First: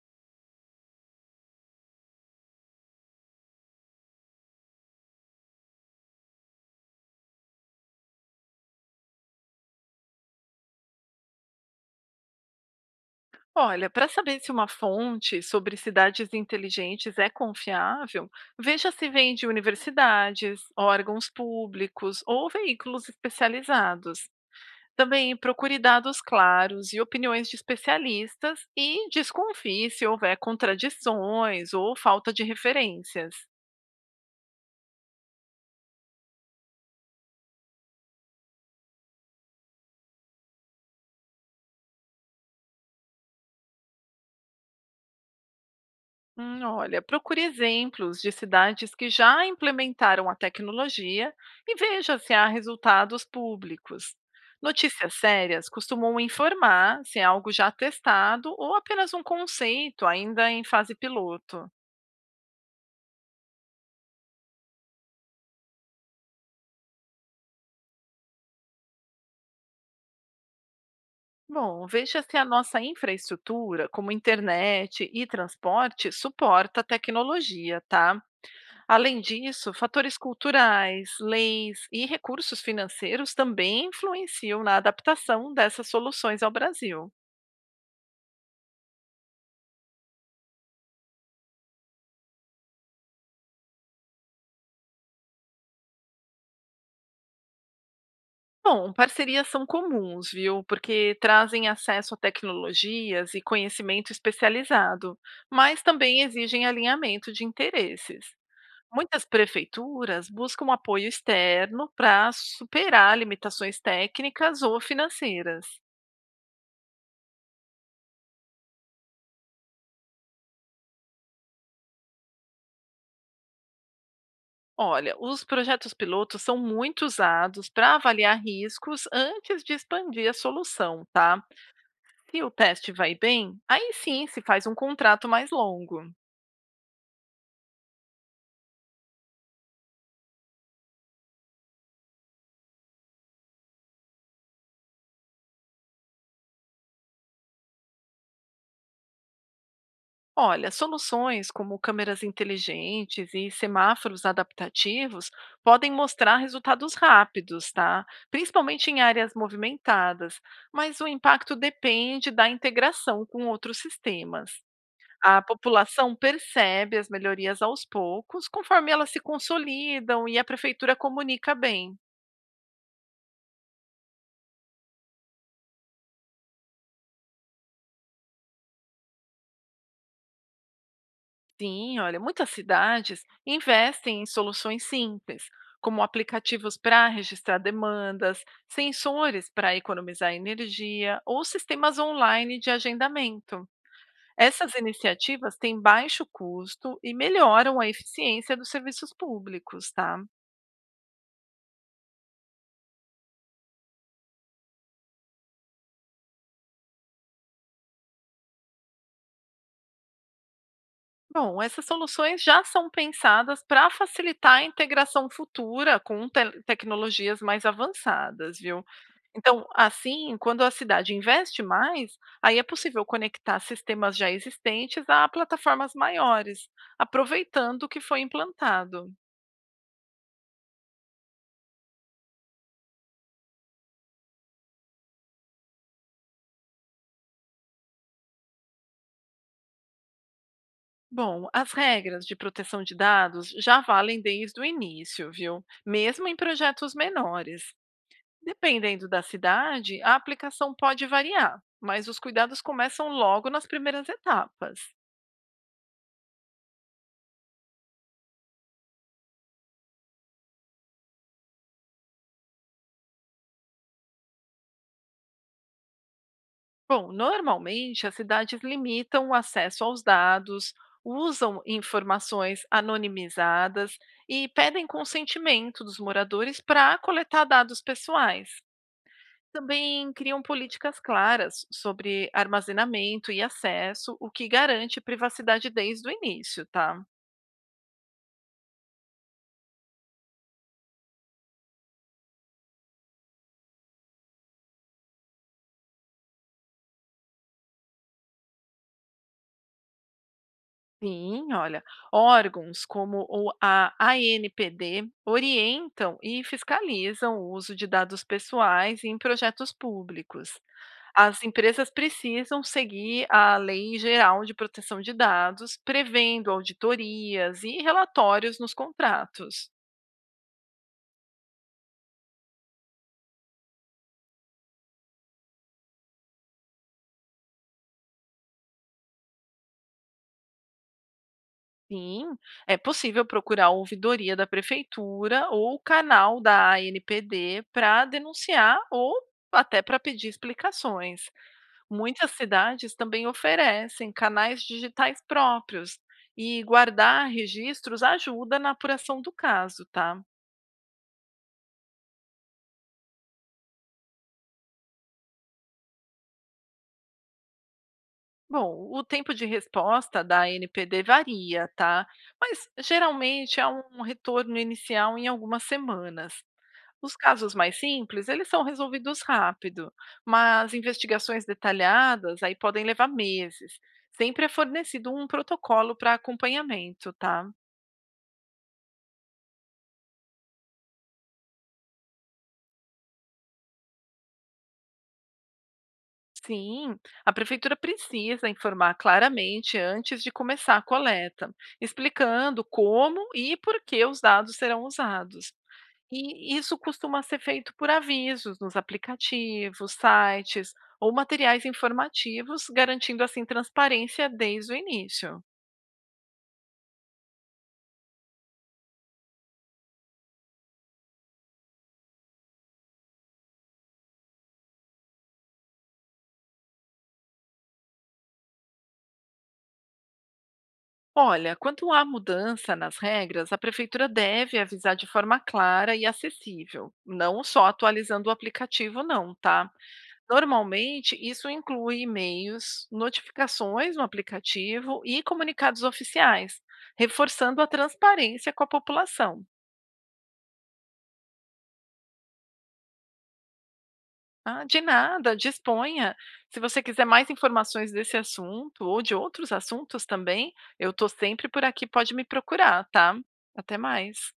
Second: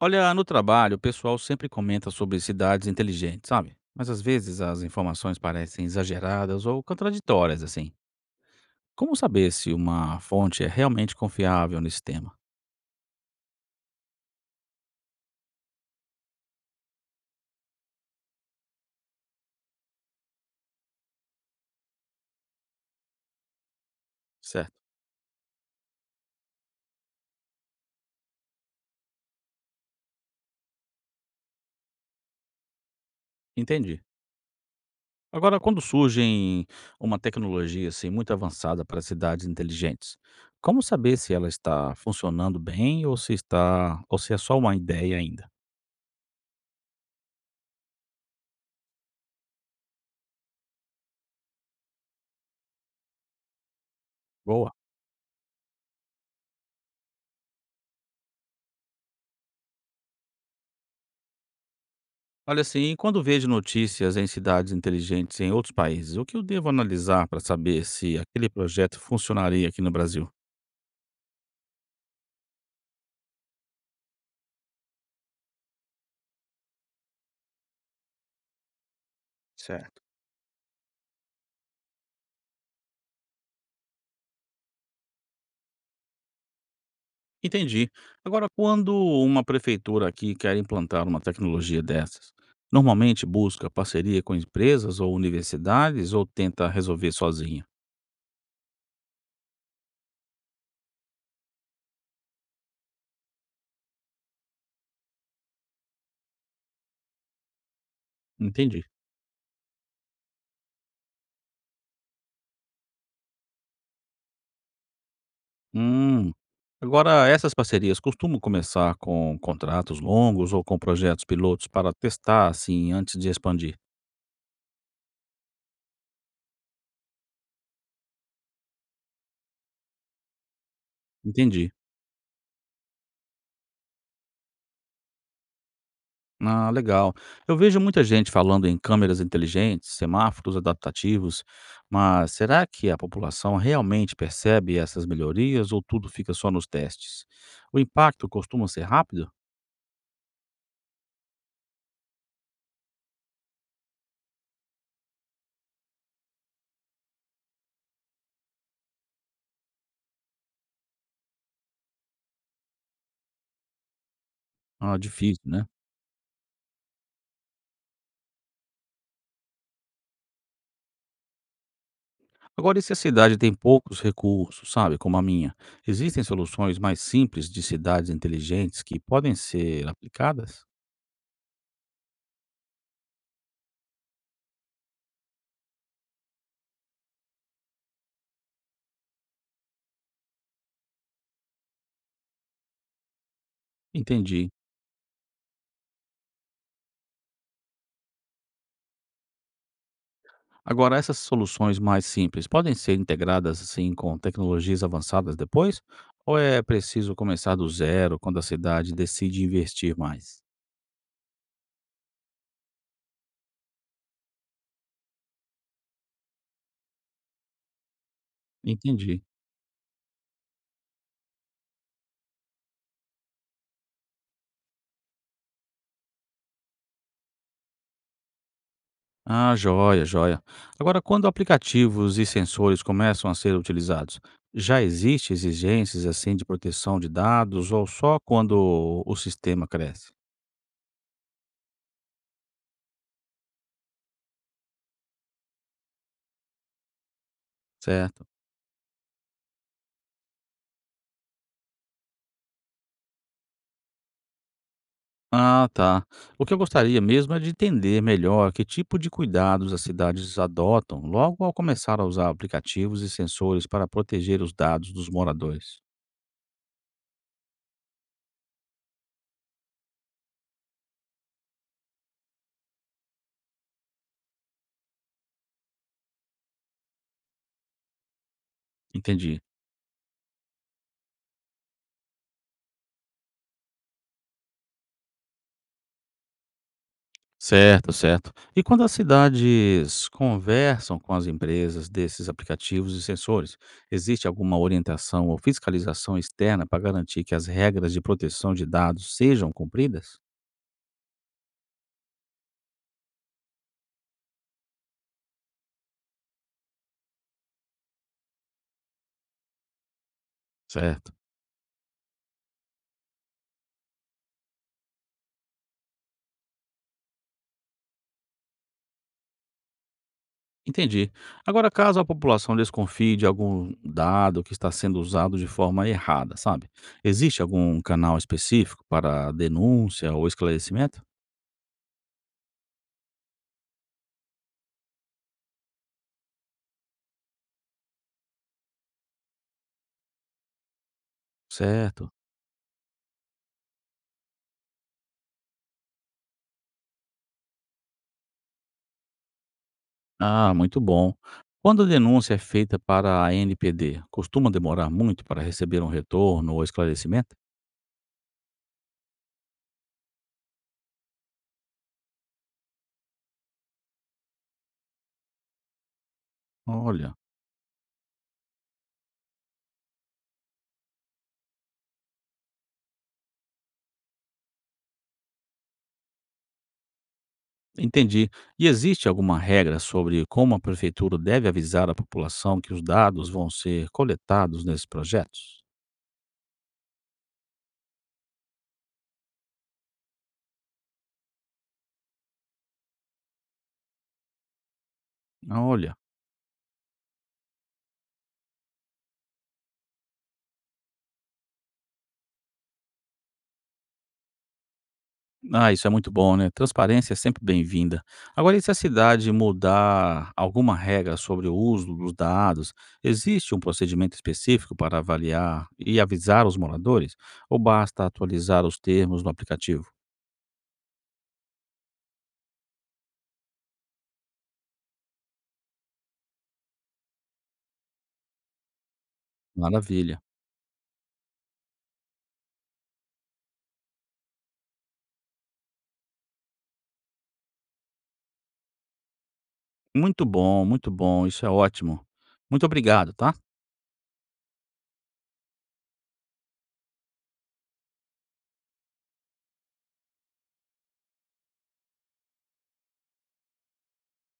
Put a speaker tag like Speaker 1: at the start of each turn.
Speaker 1: Olha, no trabalho, o pessoal sempre comenta sobre cidades inteligentes, sabe? Mas às vezes as informações parecem exageradas ou contraditórias, assim. Como saber se uma fonte é realmente confiável nesse tema?
Speaker 2: Olha, para saber se uma fonte sobre cidades inteligentes é confiável, veja se vem de universidades, órgãos públicos ou veículos especializados.
Speaker 1: Certo,
Speaker 2: Também procure dados claros e opiniões de especialistas e desconfie se houver contradições ou falta de referências.
Speaker 1: entendi. Agora, quando surgem uma tecnologia assim muito avançada para cidades inteligentes, como saber se ela está funcionando bem ou se está ou se é só uma ideia ainda?
Speaker 2: Olha, procure exemplos de cidades que já implementaram a tecnologia e veja se há resultados públicos.
Speaker 1: Boa.
Speaker 2: Notícias sérias costumam informar se é algo já testado ou apenas um conceito ainda em fase piloto.
Speaker 1: Olha, assim, quando vejo notícias em cidades inteligentes em outros países, o que eu devo analisar para saber se aquele projeto funcionaria aqui no Brasil?
Speaker 2: Bom, veja se a nossa infraestrutura, como internet e transporte, suporta a tecnologia, tá? Além disso,
Speaker 1: Certo.
Speaker 2: fatores culturais, leis e recursos financeiros também influenciam na adaptação dessas soluções ao Brasil.
Speaker 1: Entendi. Agora, quando uma prefeitura aqui quer implantar uma tecnologia dessas, normalmente busca parceria com empresas ou universidades ou tenta resolver sozinha?
Speaker 2: Bom, parcerias são comuns, viu? Porque trazem acesso a tecnologias e conhecimento especializado, mas também exigem alinhamento de interesses.
Speaker 1: Entendi.
Speaker 2: Muitas prefeituras buscam apoio externo para superar limitações técnicas ou financeiras.
Speaker 1: Hum. Agora, essas parcerias costumam começar com contratos longos ou com projetos pilotos para testar, assim, antes de expandir.
Speaker 2: Olha, os projetos pilotos são muito usados para avaliar riscos antes de expandir a solução, tá?
Speaker 1: Entendi.
Speaker 2: Se o teste vai bem, aí sim se faz um contrato mais longo.
Speaker 1: Ah, legal. Eu vejo muita gente falando em câmeras inteligentes, semáforos adaptativos, mas será que a população realmente percebe essas melhorias ou tudo fica só nos testes? O impacto costuma ser rápido?
Speaker 2: Olha, soluções como câmeras inteligentes e semáforos adaptativos podem mostrar resultados rápidos, tá? Principalmente em áreas movimentadas, mas o impacto depende da integração com outros sistemas.
Speaker 1: Ah,
Speaker 2: A
Speaker 1: difícil, né?
Speaker 2: população percebe as melhorias aos poucos, conforme elas se consolidam e a prefeitura comunica bem.
Speaker 1: Agora, e se a cidade tem poucos recursos, sabe, como a minha? Existem soluções mais simples de cidades inteligentes que podem ser aplicadas?
Speaker 2: Sim, olha, muitas cidades investem em soluções simples, como aplicativos para registrar demandas, sensores para economizar energia ou sistemas online de agendamento.
Speaker 1: Entendi.
Speaker 2: Essas iniciativas têm baixo custo e melhoram a eficiência dos serviços públicos, tá?
Speaker 1: Agora, essas soluções mais simples podem ser integradas assim com tecnologias avançadas depois? Ou é preciso começar do zero quando a cidade decide investir mais?
Speaker 2: Bom, essas soluções já são pensadas para facilitar a integração futura com tecnologias mais avançadas, viu?
Speaker 1: Entendi.
Speaker 2: Então, assim, quando a cidade investe mais, aí é possível conectar sistemas já existentes a plataformas maiores, aproveitando o que foi implantado.
Speaker 1: Ah, joia, joia. Agora, quando aplicativos e sensores começam a ser utilizados, já existe exigências assim de proteção de dados ou só quando o sistema cresce?
Speaker 2: Bom, as regras de proteção de dados já valem desde o início, viu? Mesmo em projetos menores.
Speaker 1: Certo.
Speaker 2: Dependendo da cidade, a aplicação pode variar, mas os cuidados começam logo nas primeiras etapas.
Speaker 1: Ah, tá. O que eu gostaria mesmo é de entender melhor que tipo de cuidados as cidades adotam logo ao começar a usar aplicativos e sensores para proteger os dados dos moradores.
Speaker 2: Bom, normalmente as cidades limitam o acesso aos dados, usam informações anonimizadas e pedem consentimento dos moradores para coletar dados pessoais.
Speaker 1: Entendi.
Speaker 2: Também criam políticas claras sobre armazenamento e acesso, o que garante privacidade desde o início, tá?
Speaker 1: Certo, certo. E quando as cidades conversam com as empresas desses aplicativos e sensores, existe alguma orientação ou fiscalização externa para garantir que as regras de proteção de dados sejam cumpridas?
Speaker 2: Sim, olha, órgãos como o a ANPD orientam e fiscalizam o uso de dados pessoais em projetos públicos.
Speaker 1: Certo.
Speaker 2: As empresas precisam seguir a Lei Geral de Proteção de Dados, prevendo auditorias e relatórios nos contratos.
Speaker 1: Entendi. Agora, caso a população desconfie de algum dado que está sendo usado de forma errada, sabe? Existe algum canal específico para denúncia ou esclarecimento?
Speaker 2: Sim, é possível procurar a ouvidoria da prefeitura ou o canal da ANPD para denunciar ou até para pedir explicações.
Speaker 1: Certo.
Speaker 2: Muitas cidades também oferecem canais digitais próprios e guardar registros ajuda na apuração do caso, tá?
Speaker 1: Ah, muito bom. Quando a denúncia é feita para a NPD, costuma demorar muito para receber um retorno ou esclarecimento?
Speaker 2: Bom, o tempo de resposta da ANPD varia, tá? Mas geralmente há um retorno inicial em algumas semanas. Os
Speaker 1: Olha,
Speaker 2: casos mais simples, eles são resolvidos rápido, mas investigações detalhadas aí podem levar meses. Sempre é fornecido um protocolo para acompanhamento, tá?
Speaker 1: entendi. E existe alguma regra sobre como a prefeitura deve avisar a população que os dados vão ser coletados nesses projetos?
Speaker 2: Sim, a prefeitura precisa informar claramente antes de começar a coleta, explicando como e por que os dados serão usados.
Speaker 1: Olha.
Speaker 2: E isso costuma ser feito por avisos nos aplicativos, sites ou materiais informativos, garantindo assim transparência desde o início.
Speaker 1: Ah, isso é muito bom, né? Transparência é sempre bem-vinda. Agora, e se a cidade mudar alguma regra sobre o uso dos dados, existe um procedimento específico para avaliar e avisar os moradores? Ou basta atualizar os termos no aplicativo?
Speaker 2: Olha, quando há mudança nas regras, a prefeitura deve avisar de forma clara e acessível, não só atualizando o aplicativo, não, tá?
Speaker 1: Maravilha.
Speaker 2: Normalmente, isso inclui e-mails, notificações no aplicativo e comunicados oficiais, reforçando a transparência com a população.
Speaker 1: Muito bom, muito bom. Isso é ótimo. Muito obrigado, tá?
Speaker 2: Ah, de nada, disponha. Se você quiser mais informações desse assunto ou de outros assuntos também, eu estou sempre por aqui, pode me procurar, tá? Até mais.